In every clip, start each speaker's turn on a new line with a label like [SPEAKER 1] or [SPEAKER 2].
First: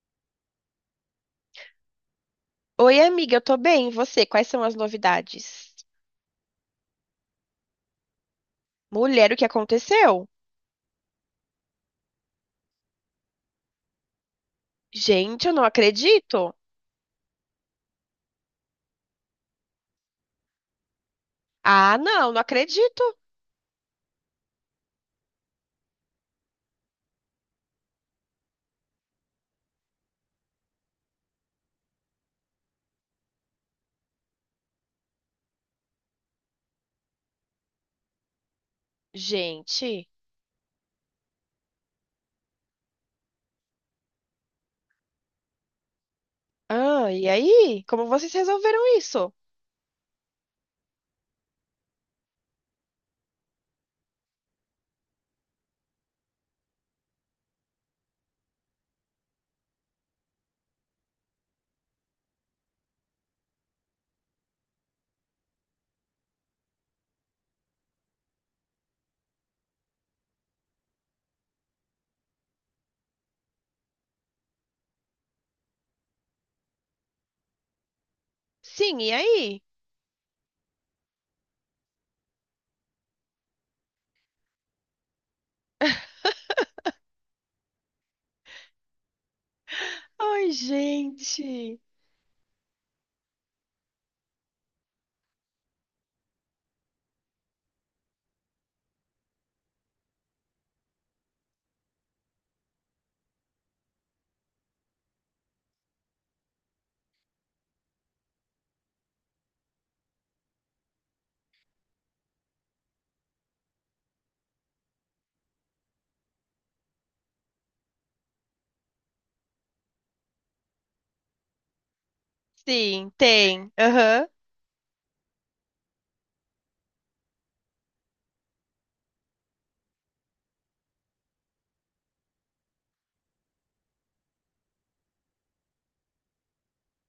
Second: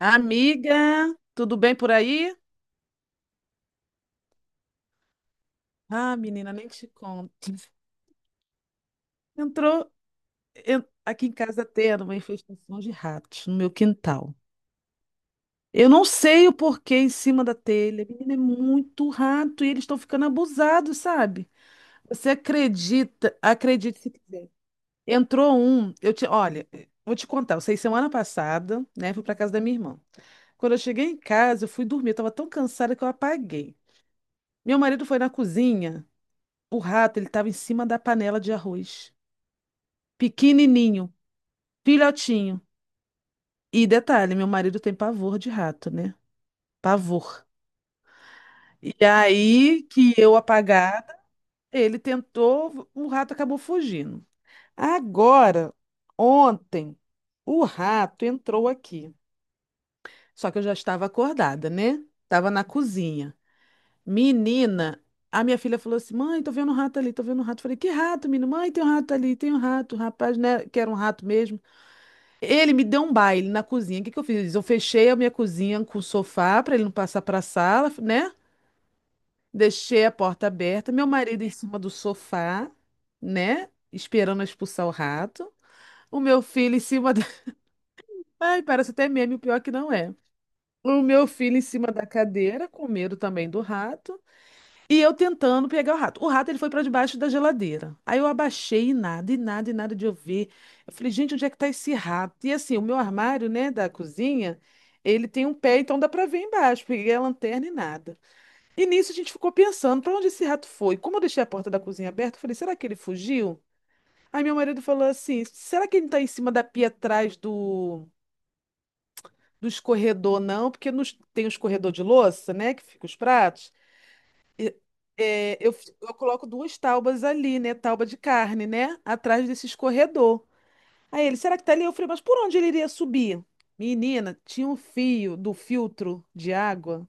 [SPEAKER 1] Amiga, tudo bem por aí?
[SPEAKER 2] Oi, amiga, eu tô bem. E você? Quais são as novidades?
[SPEAKER 1] Ah, menina, nem te conto.
[SPEAKER 2] Mulher, o que
[SPEAKER 1] Entrou,
[SPEAKER 2] aconteceu?
[SPEAKER 1] aqui em casa tendo uma infestação de ratos no meu quintal.
[SPEAKER 2] Gente, eu não
[SPEAKER 1] Eu não sei o
[SPEAKER 2] acredito.
[SPEAKER 1] porquê em cima da telha. Menina, é muito rato e eles estão ficando abusados, sabe?
[SPEAKER 2] Ah,
[SPEAKER 1] Você
[SPEAKER 2] não, não acredito.
[SPEAKER 1] acredita? Acredite se quiser. Entrou um, olha, vou te contar. Eu sei semana passada, né? Fui para casa da minha irmã. Quando eu cheguei em casa, eu fui dormir. Eu tava tão cansada que eu apaguei. Meu marido foi na cozinha. O rato, ele estava em cima da panela de arroz.
[SPEAKER 2] Gente.
[SPEAKER 1] Pequenininho, filhotinho. E detalhe, meu marido tem pavor de rato, né?
[SPEAKER 2] Ah, e
[SPEAKER 1] Pavor.
[SPEAKER 2] aí? Como vocês resolveram
[SPEAKER 1] E
[SPEAKER 2] isso?
[SPEAKER 1] aí que eu apagada, ele tentou, o rato acabou fugindo. Agora, ontem, o rato entrou aqui. Só que eu já estava acordada, né? Estava na cozinha. Menina, a minha filha falou assim: Mãe, tô vendo um rato ali, tô vendo um rato. Falei: Que rato, menino? Mãe, tem um rato ali, tem um rato. Rapaz, né? Que era um rato mesmo. Ele me deu um baile na cozinha. O que que eu fiz? Eu fechei a minha cozinha com o sofá para ele não passar para a sala, né?
[SPEAKER 2] Sim, e aí?
[SPEAKER 1] Deixei a porta aberta, meu marido em cima do sofá, né? Esperando eu expulsar o rato. O meu filho em cima da... Ai, parece até meme, o pior é que não é.
[SPEAKER 2] Ai,
[SPEAKER 1] O meu filho em
[SPEAKER 2] gente.
[SPEAKER 1] cima da cadeira, com medo também do rato. E eu tentando pegar o rato. O rato ele foi para debaixo da geladeira. Aí eu abaixei e nada, e nada, e nada de eu ver. Eu falei, gente, onde é que tá esse rato? E assim, o meu armário, né, da cozinha, ele tem um pé, então dá para ver embaixo. Peguei a lanterna e nada. E nisso a gente ficou pensando, para onde esse rato foi? Como eu deixei a porta da cozinha aberta, eu falei, será que ele fugiu? Aí meu marido falou assim, será que ele não tá em cima da pia atrás do escorredor, não? Porque nos, tem o escorredor de louça, né, que fica
[SPEAKER 2] Sim,
[SPEAKER 1] os pratos.
[SPEAKER 2] tem. Aham.
[SPEAKER 1] Eu coloco duas taubas ali, né? Tauba de carne, né? Atrás desse escorredor. Aí ele, será que tá ali? Eu falei, mas por onde ele iria subir? Menina, tinha um fio do filtro de água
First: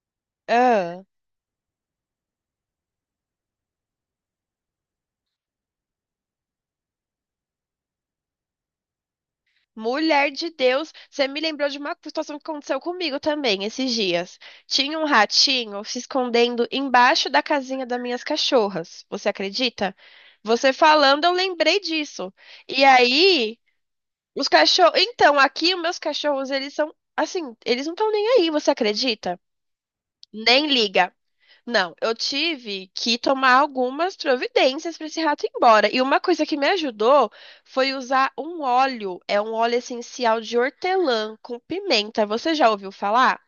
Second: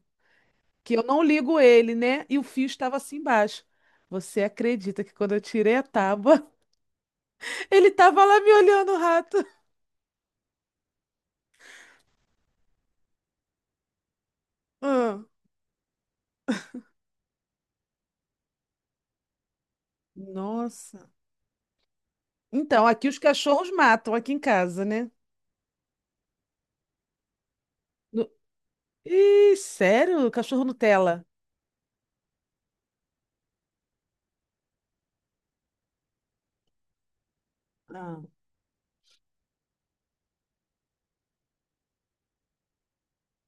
[SPEAKER 1] que eu
[SPEAKER 2] Ah.
[SPEAKER 1] não ligo ele, né? E o fio estava assim embaixo. Você acredita que quando eu tirei a tábua, ele tava lá me olhando, o rato?
[SPEAKER 2] Mulher de Deus, você me lembrou de uma situação que aconteceu comigo também esses dias. Tinha um
[SPEAKER 1] Ah,
[SPEAKER 2] ratinho se escondendo embaixo da casinha das minhas cachorras. Você acredita? Você
[SPEAKER 1] nossa.
[SPEAKER 2] falando, eu lembrei disso. E
[SPEAKER 1] Então, aqui os
[SPEAKER 2] aí,
[SPEAKER 1] cachorros matam aqui em
[SPEAKER 2] os
[SPEAKER 1] casa,
[SPEAKER 2] cachorros.
[SPEAKER 1] né?
[SPEAKER 2] Então, aqui, os meus cachorros, eles são assim, eles não estão nem
[SPEAKER 1] No-
[SPEAKER 2] aí, você acredita?
[SPEAKER 1] Ih, sério? Cachorro
[SPEAKER 2] Nem liga.
[SPEAKER 1] Nutella?
[SPEAKER 2] Não, eu tive que tomar algumas providências para esse rato ir embora. E uma coisa que me ajudou foi
[SPEAKER 1] Ah,
[SPEAKER 2] usar um óleo, é um óleo essencial de hortelã com pimenta. Você já ouviu falar?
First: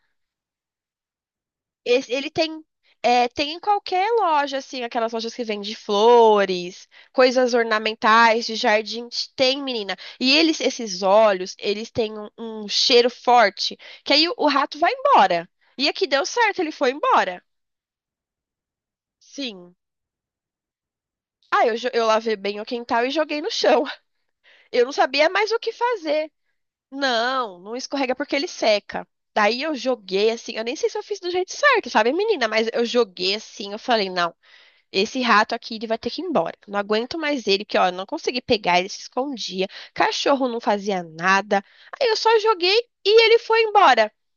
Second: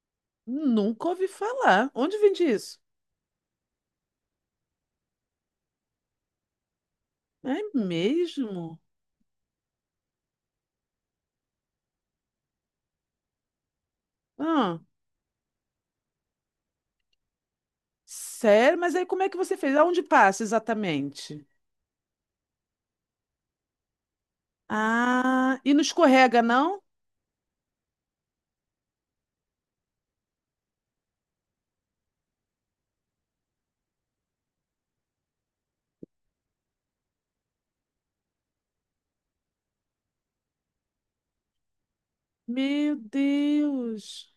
[SPEAKER 1] nunca ouvi falar. Onde
[SPEAKER 2] Ele
[SPEAKER 1] vende
[SPEAKER 2] tem,
[SPEAKER 1] isso?
[SPEAKER 2] tem em qualquer loja, assim, aquelas lojas que vendem flores,
[SPEAKER 1] É
[SPEAKER 2] coisas ornamentais, de
[SPEAKER 1] mesmo?
[SPEAKER 2] jardim, tem, menina. E eles, esses óleos, eles têm um cheiro forte, que aí o rato
[SPEAKER 1] Ah,
[SPEAKER 2] vai embora. E aqui deu certo, ele foi embora.
[SPEAKER 1] sério? Mas aí como é que você
[SPEAKER 2] Sim.
[SPEAKER 1] fez? Aonde passa exatamente?
[SPEAKER 2] Ah, eu, eu lavei bem o quintal e joguei no chão. Eu não sabia mais o
[SPEAKER 1] Ah,
[SPEAKER 2] que
[SPEAKER 1] e não
[SPEAKER 2] fazer.
[SPEAKER 1] escorrega, não?
[SPEAKER 2] Não, não escorrega porque ele seca. Daí eu joguei assim, eu nem sei se eu fiz do jeito certo, sabe, menina? Mas eu joguei assim, eu falei, não, esse rato aqui ele vai ter que ir embora. Não aguento mais ele, porque ó, eu não consegui pegar, ele se escondia. Cachorro não fazia nada. Aí eu só joguei
[SPEAKER 1] Meu
[SPEAKER 2] e ele foi embora.
[SPEAKER 1] Deus.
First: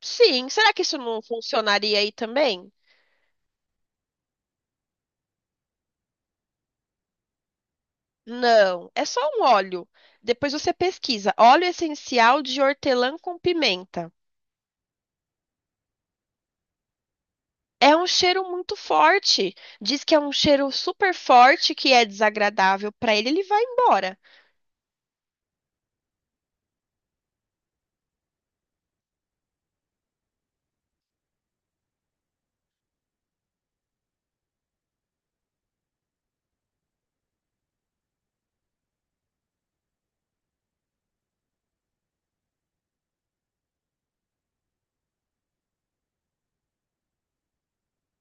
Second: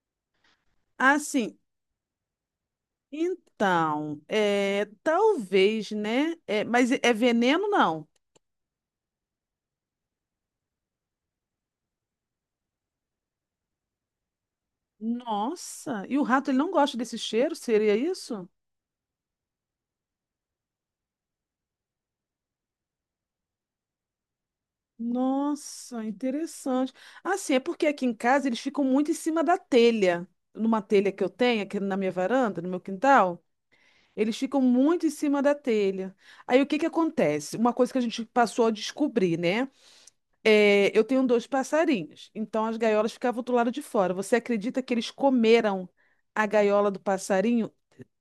[SPEAKER 2] Sim, será que isso
[SPEAKER 1] Ah,
[SPEAKER 2] não
[SPEAKER 1] sim.
[SPEAKER 2] funcionaria aí também?
[SPEAKER 1] Então, é, talvez, né? É, mas é veneno, não?
[SPEAKER 2] Não, é só um óleo. Depois você pesquisa. Óleo essencial de hortelã com pimenta.
[SPEAKER 1] Nossa, e o rato ele não gosta desse cheiro? Seria
[SPEAKER 2] É um
[SPEAKER 1] isso?
[SPEAKER 2] cheiro muito forte. Diz que é um cheiro super forte que é desagradável para ele, ele vai embora.
[SPEAKER 1] Nossa, interessante. Assim, é porque aqui em casa eles ficam muito em cima da telha, numa telha que eu tenho aqui na minha varanda, no meu quintal. Eles ficam muito em cima da telha. Aí o que que acontece? Uma coisa que a gente passou a descobrir, né? É, eu tenho dois passarinhos, então as gaiolas ficavam do lado de fora. Você acredita que eles comeram a gaiola do passarinho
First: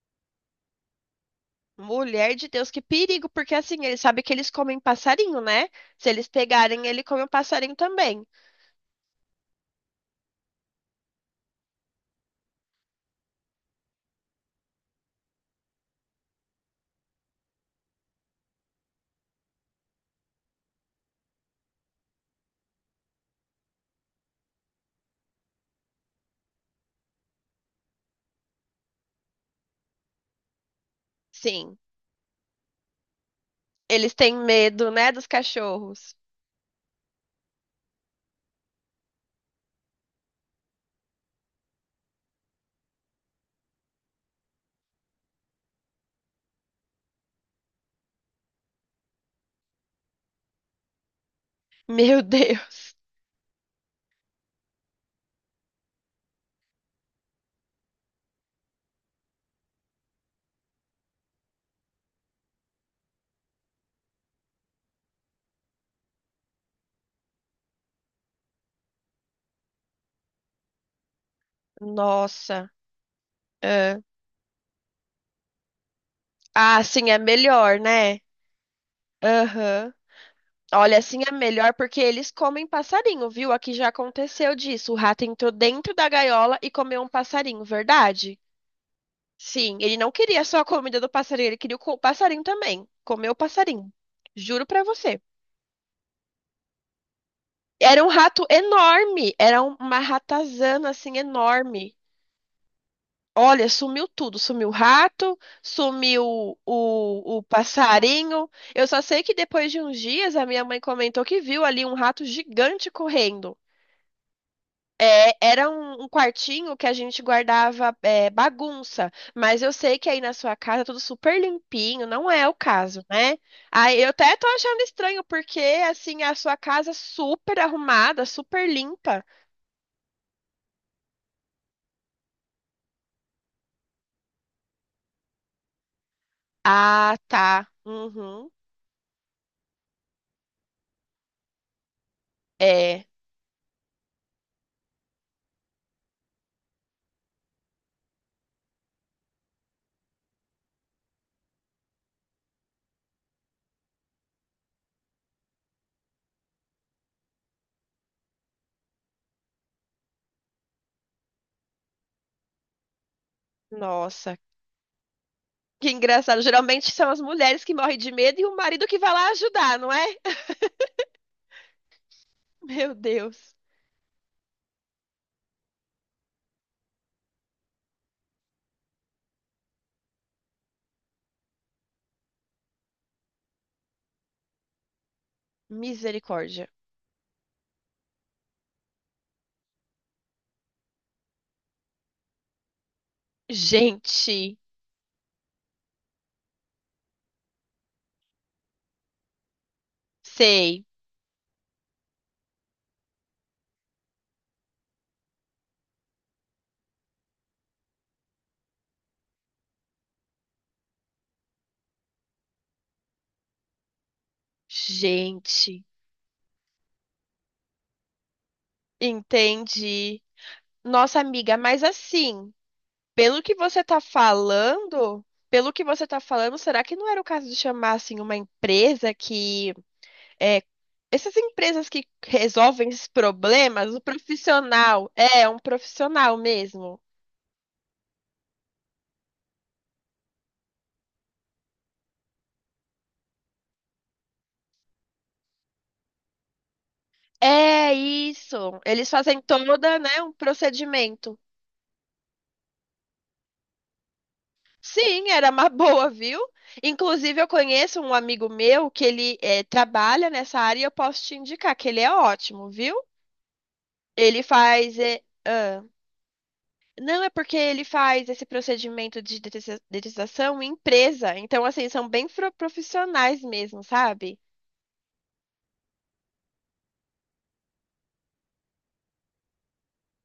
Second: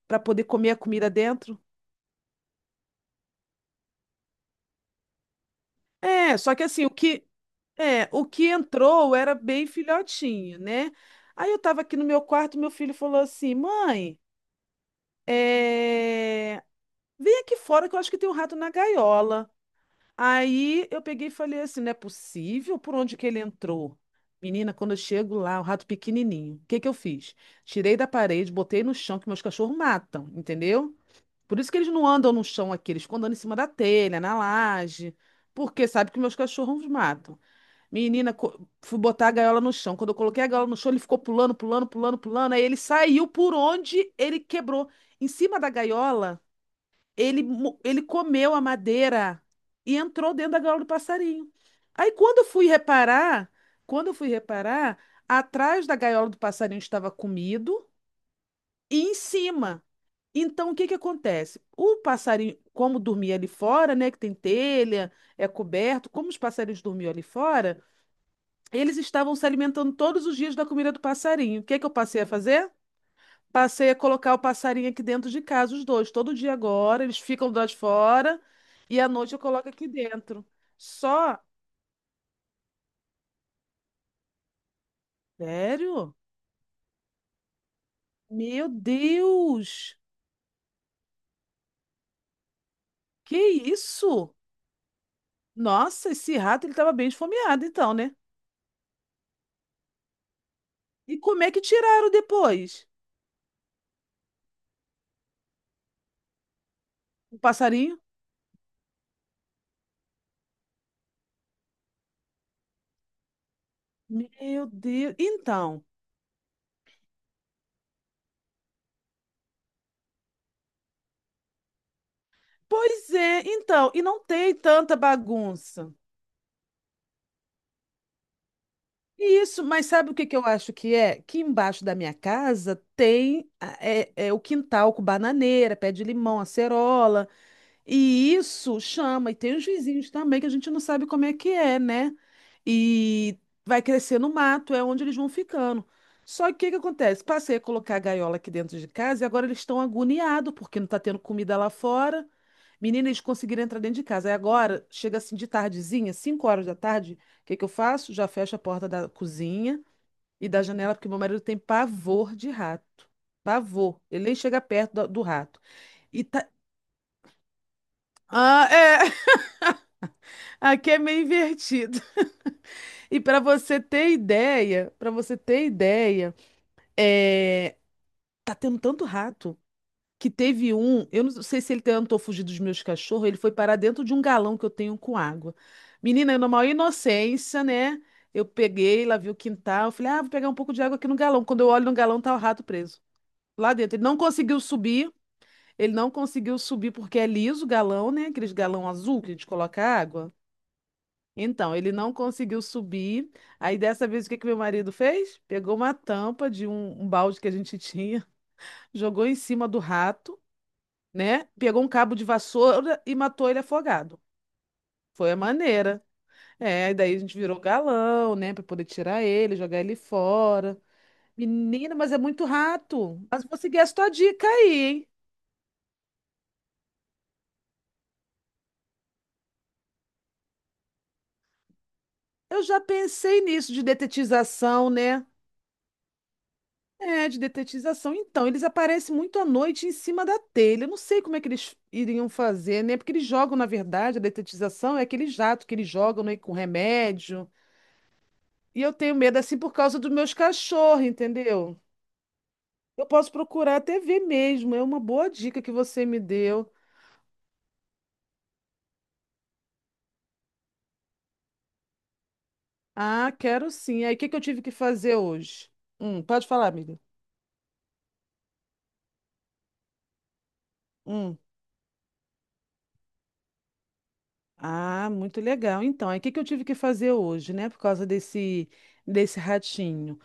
[SPEAKER 1] para poder comer a comida dentro?
[SPEAKER 2] Mulher de Deus, que perigo, porque assim, ele sabe que eles comem passarinho, né? Se eles
[SPEAKER 1] É, só que assim,
[SPEAKER 2] pegarem, ele come o passarinho
[SPEAKER 1] o
[SPEAKER 2] também.
[SPEAKER 1] que entrou era bem filhotinho, né? Aí eu tava aqui no meu quarto, meu filho falou assim: "Mãe, é, vem aqui fora que eu acho que tem um rato na gaiola". Aí eu peguei e falei assim, não é possível por onde que ele entrou? Menina, quando eu chego lá, o rato pequenininho. O que que eu fiz? Tirei da parede, botei no chão, que meus cachorros matam, entendeu? Por isso que
[SPEAKER 2] Sim,
[SPEAKER 1] eles não andam no chão aqui, eles ficam andando em cima da
[SPEAKER 2] eles
[SPEAKER 1] telha,
[SPEAKER 2] têm
[SPEAKER 1] na
[SPEAKER 2] medo, né,
[SPEAKER 1] laje,
[SPEAKER 2] dos
[SPEAKER 1] porque sabe
[SPEAKER 2] cachorros.
[SPEAKER 1] que meus cachorros matam. Menina, fui botar a gaiola no chão. Quando eu coloquei a gaiola no chão, ele ficou pulando, pulando, pulando, pulando. Aí ele saiu por onde ele quebrou. Em cima da gaiola. Ele comeu a madeira e entrou dentro da gaiola do passarinho. Aí
[SPEAKER 2] Meu Deus.
[SPEAKER 1] quando eu fui reparar, atrás da gaiola do passarinho estava comido e em cima. Então o que que acontece? O passarinho, como dormia ali fora, né, que tem telha, é coberto, como os passarinhos dormiam ali fora, eles estavam se alimentando todos os dias da comida do passarinho. O que que eu passei a
[SPEAKER 2] Nossa.
[SPEAKER 1] fazer? Passei a
[SPEAKER 2] Ah,
[SPEAKER 1] colocar o passarinho aqui dentro de casa, os dois. Todo dia
[SPEAKER 2] ah,
[SPEAKER 1] agora,
[SPEAKER 2] sim,
[SPEAKER 1] eles
[SPEAKER 2] é
[SPEAKER 1] ficam do lado de
[SPEAKER 2] melhor, né?
[SPEAKER 1] fora e à noite eu coloco aqui
[SPEAKER 2] Aham.
[SPEAKER 1] dentro.
[SPEAKER 2] Olha, assim é
[SPEAKER 1] Só.
[SPEAKER 2] melhor porque eles comem passarinho, viu? Aqui já aconteceu disso. O rato entrou dentro da
[SPEAKER 1] Sério?
[SPEAKER 2] gaiola e comeu um passarinho, verdade?
[SPEAKER 1] Meu
[SPEAKER 2] Sim, ele
[SPEAKER 1] Deus!
[SPEAKER 2] não queria só a comida do passarinho, ele queria o passarinho também. Comeu o
[SPEAKER 1] Que
[SPEAKER 2] passarinho.
[SPEAKER 1] isso?
[SPEAKER 2] Juro pra você.
[SPEAKER 1] Nossa, esse rato ele estava bem esfomeado, então,
[SPEAKER 2] Era um
[SPEAKER 1] né?
[SPEAKER 2] rato enorme, era uma ratazana
[SPEAKER 1] E
[SPEAKER 2] assim
[SPEAKER 1] como é que
[SPEAKER 2] enorme.
[SPEAKER 1] tiraram depois?
[SPEAKER 2] Olha, sumiu tudo, sumiu o rato, sumiu
[SPEAKER 1] O
[SPEAKER 2] o
[SPEAKER 1] passarinho?
[SPEAKER 2] passarinho. Eu só sei que depois de uns dias a minha mãe comentou que viu ali um rato gigante correndo.
[SPEAKER 1] Meu Deus!
[SPEAKER 2] Era
[SPEAKER 1] Então.
[SPEAKER 2] um quartinho que a gente guardava bagunça, mas eu sei que aí na sua casa é tudo super limpinho, não é o caso,
[SPEAKER 1] Pois
[SPEAKER 2] né?
[SPEAKER 1] é, então. E
[SPEAKER 2] Aí eu
[SPEAKER 1] não
[SPEAKER 2] até tô
[SPEAKER 1] tem
[SPEAKER 2] achando
[SPEAKER 1] tanta
[SPEAKER 2] estranho, porque
[SPEAKER 1] bagunça.
[SPEAKER 2] assim, a sua casa é super arrumada, super limpa.
[SPEAKER 1] Isso, mas sabe o que que eu acho que é? Que embaixo da minha casa tem é o quintal com bananeira, pé de limão,
[SPEAKER 2] Ah,
[SPEAKER 1] acerola.
[SPEAKER 2] tá.
[SPEAKER 1] E
[SPEAKER 2] Uhum.
[SPEAKER 1] isso chama, e tem os vizinhos também, que a gente não sabe como é que é, né?
[SPEAKER 2] É.
[SPEAKER 1] E vai crescer no mato, é onde eles vão ficando. Só que o que que acontece? Passei a colocar a gaiola aqui dentro de casa e agora eles estão agoniados, porque não está tendo comida lá fora. Menina, eles conseguiram entrar dentro de casa. Aí agora, chega assim de tardezinha, 5 horas da tarde, o que que eu faço? Já fecho a porta da cozinha e da janela, porque meu marido tem pavor de rato. Pavor. Ele nem
[SPEAKER 2] Nossa,
[SPEAKER 1] chega perto do rato.
[SPEAKER 2] que
[SPEAKER 1] E
[SPEAKER 2] engraçado.
[SPEAKER 1] tá...
[SPEAKER 2] Geralmente são as mulheres que morrem de medo e o
[SPEAKER 1] Ah,
[SPEAKER 2] marido que
[SPEAKER 1] é.
[SPEAKER 2] vai lá ajudar, não é?
[SPEAKER 1] Aqui é meio invertido.
[SPEAKER 2] Meu
[SPEAKER 1] E
[SPEAKER 2] Deus.
[SPEAKER 1] para você ter ideia, é, tá tendo tanto rato que teve um, eu não sei se ele tentou fugir dos meus cachorros, ele foi parar dentro de um galão que eu tenho com água. Menina, na
[SPEAKER 2] Misericórdia.
[SPEAKER 1] maior inocência, né? Eu peguei, lá vi o quintal, eu falei, ah, vou pegar um pouco de água aqui no galão. Quando eu olho no galão, tá o rato preso lá dentro. Ele não
[SPEAKER 2] Gente,
[SPEAKER 1] conseguiu subir, ele não conseguiu subir porque é liso o galão, né? Aqueles galão azul que a gente coloca água.
[SPEAKER 2] sei.
[SPEAKER 1] Então, ele não conseguiu subir. Aí, dessa vez, o que que meu marido fez? Pegou uma tampa de um, balde que a gente tinha, jogou em cima do rato, né? Pegou um cabo de vassoura e matou ele afogado. Foi a
[SPEAKER 2] Gente,
[SPEAKER 1] maneira. É, e daí a gente virou galão, né? Pra poder tirar ele, jogar ele
[SPEAKER 2] entendi.
[SPEAKER 1] fora.
[SPEAKER 2] Nossa, amiga, mas
[SPEAKER 1] Menina, mas é muito
[SPEAKER 2] assim,
[SPEAKER 1] rato.
[SPEAKER 2] pelo
[SPEAKER 1] Mas
[SPEAKER 2] que
[SPEAKER 1] vou seguir
[SPEAKER 2] você
[SPEAKER 1] a
[SPEAKER 2] tá
[SPEAKER 1] sua dica aí, hein?
[SPEAKER 2] falando, pelo que você tá falando, será que não era o caso de chamar assim uma empresa que é, essas empresas que
[SPEAKER 1] Eu já
[SPEAKER 2] resolvem esses
[SPEAKER 1] pensei nisso de
[SPEAKER 2] problemas, o
[SPEAKER 1] detetização,
[SPEAKER 2] profissional,
[SPEAKER 1] né?
[SPEAKER 2] é um profissional mesmo.
[SPEAKER 1] É, de detetização. Então, eles aparecem muito à noite em cima da telha. Eu não sei como é que eles iriam fazer, né? Porque eles jogam, na verdade, a detetização é aquele jato que eles jogam, né, com remédio.
[SPEAKER 2] É isso.
[SPEAKER 1] E eu
[SPEAKER 2] Eles
[SPEAKER 1] tenho medo,
[SPEAKER 2] fazem
[SPEAKER 1] assim, por causa
[SPEAKER 2] toda,
[SPEAKER 1] dos
[SPEAKER 2] né,
[SPEAKER 1] meus
[SPEAKER 2] um
[SPEAKER 1] cachorros,
[SPEAKER 2] procedimento.
[SPEAKER 1] entendeu? Eu posso procurar até ver mesmo. É uma boa
[SPEAKER 2] Sim, era
[SPEAKER 1] dica
[SPEAKER 2] uma
[SPEAKER 1] que você
[SPEAKER 2] boa,
[SPEAKER 1] me
[SPEAKER 2] viu?
[SPEAKER 1] deu.
[SPEAKER 2] Inclusive, eu conheço um amigo meu que ele trabalha nessa área e eu posso te indicar que ele é ótimo, viu?
[SPEAKER 1] Ah, quero sim. Aí, o que que eu
[SPEAKER 2] Ele
[SPEAKER 1] tive que
[SPEAKER 2] faz.
[SPEAKER 1] fazer hoje?
[SPEAKER 2] Ah.
[SPEAKER 1] Pode falar, amiga.
[SPEAKER 2] Não, é porque ele faz esse procedimento de detetização em empresa.
[SPEAKER 1] Hum.
[SPEAKER 2] Então, assim, são bem profissionais mesmo, sabe?
[SPEAKER 1] Ah, muito legal. Então, aí, o que que eu tive que fazer hoje, né? Por causa desse ratinho.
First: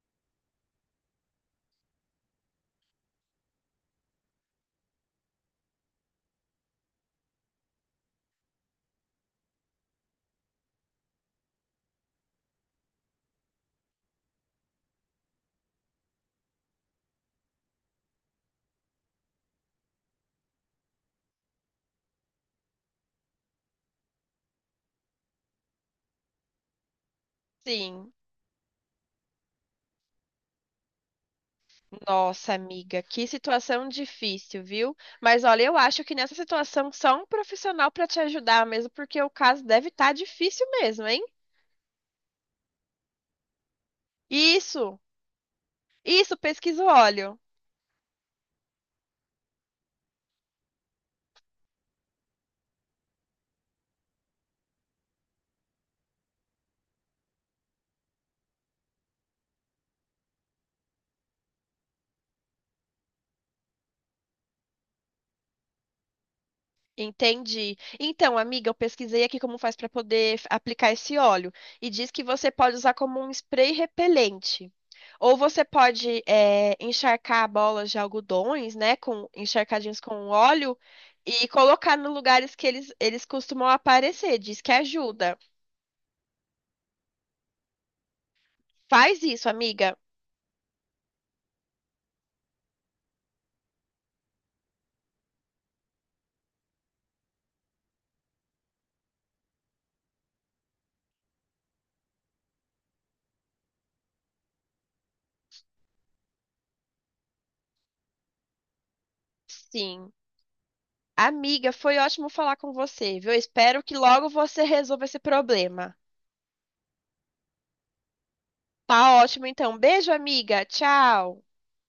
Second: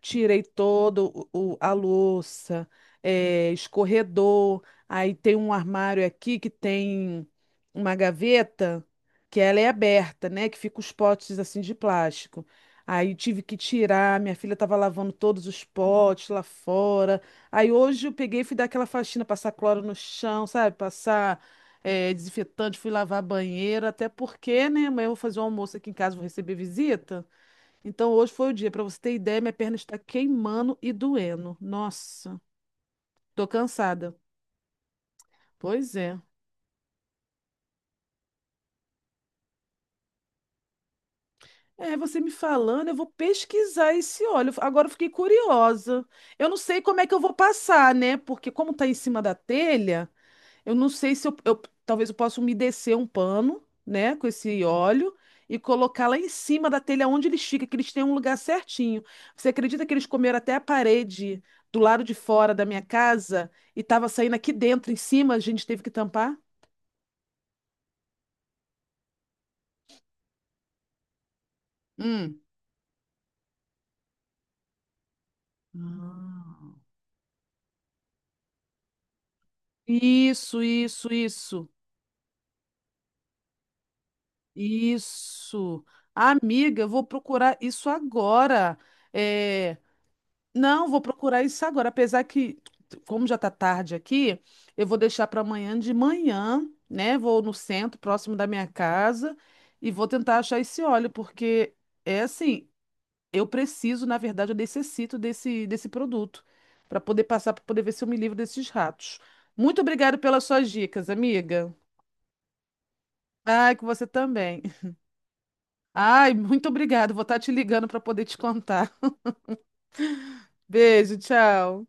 [SPEAKER 1] Tirei todo o, a louça, escorredor. Aí tem um armário aqui que tem uma gaveta que ela é aberta, né? Que fica os potes assim de plástico. Aí tive que tirar, minha filha estava lavando todos os potes lá fora. Aí hoje eu peguei e fui dar aquela faxina, passar cloro no chão, sabe? Passar desinfetante, fui lavar a banheira, até porque, né? Amanhã eu vou fazer um almoço aqui em casa, vou receber visita. Então
[SPEAKER 2] Sim.
[SPEAKER 1] hoje foi o dia. Para você ter ideia, minha perna está queimando e doendo. Nossa,
[SPEAKER 2] Nossa, amiga, que
[SPEAKER 1] tô
[SPEAKER 2] situação
[SPEAKER 1] cansada.
[SPEAKER 2] difícil, viu? Mas olha, eu
[SPEAKER 1] Pois
[SPEAKER 2] acho que
[SPEAKER 1] é.
[SPEAKER 2] nessa situação só um profissional pra te ajudar mesmo, porque o caso deve estar difícil mesmo, hein?
[SPEAKER 1] É, você me falando, eu vou pesquisar esse óleo. Agora eu
[SPEAKER 2] Isso,
[SPEAKER 1] fiquei curiosa.
[SPEAKER 2] isso,
[SPEAKER 1] Eu não sei
[SPEAKER 2] pesquisa o
[SPEAKER 1] como é que eu vou
[SPEAKER 2] óleo.
[SPEAKER 1] passar, né? Porque como tá em cima da telha, eu não sei se talvez eu possa umedecer um pano, né, com esse óleo e colocar lá em cima da telha onde eles ficam, que eles têm um lugar certinho. Você acredita que eles comeram até a parede do lado de fora da minha casa e estava saindo aqui dentro, em cima, a gente teve que tampar?
[SPEAKER 2] Entendi. Então, amiga, eu pesquisei aqui como faz para poder aplicar esse óleo e diz que
[SPEAKER 1] Hum.
[SPEAKER 2] você pode usar como um spray repelente. Ou você pode
[SPEAKER 1] Ah.
[SPEAKER 2] encharcar bolas de algodões, né, com encharcadinhos com
[SPEAKER 1] Isso,
[SPEAKER 2] óleo
[SPEAKER 1] isso,
[SPEAKER 2] e
[SPEAKER 1] isso,
[SPEAKER 2] colocar nos lugares que eles costumam aparecer. Diz que ajuda.
[SPEAKER 1] isso. Amiga, eu vou procurar isso agora.
[SPEAKER 2] Faz isso,
[SPEAKER 1] É,
[SPEAKER 2] amiga.
[SPEAKER 1] não, vou procurar isso agora. Apesar que, como já tá tarde aqui, eu vou deixar para amanhã de manhã, né? Vou no centro, próximo da minha casa, e vou tentar achar esse óleo, porque é assim, eu preciso, na verdade, eu necessito desse produto para poder passar, para poder ver se eu me livro desses ratos. Muito
[SPEAKER 2] Sim.
[SPEAKER 1] obrigado pelas suas dicas, amiga.
[SPEAKER 2] Amiga, foi ótimo falar com você, viu?
[SPEAKER 1] Ai,
[SPEAKER 2] Espero
[SPEAKER 1] que
[SPEAKER 2] que
[SPEAKER 1] você
[SPEAKER 2] logo
[SPEAKER 1] também.
[SPEAKER 2] você resolva esse problema.
[SPEAKER 1] Ai, muito obrigado. Vou estar te ligando para poder te contar.
[SPEAKER 2] Tá ótimo, então. Beijo, amiga.
[SPEAKER 1] Beijo,
[SPEAKER 2] Tchau.
[SPEAKER 1] tchau.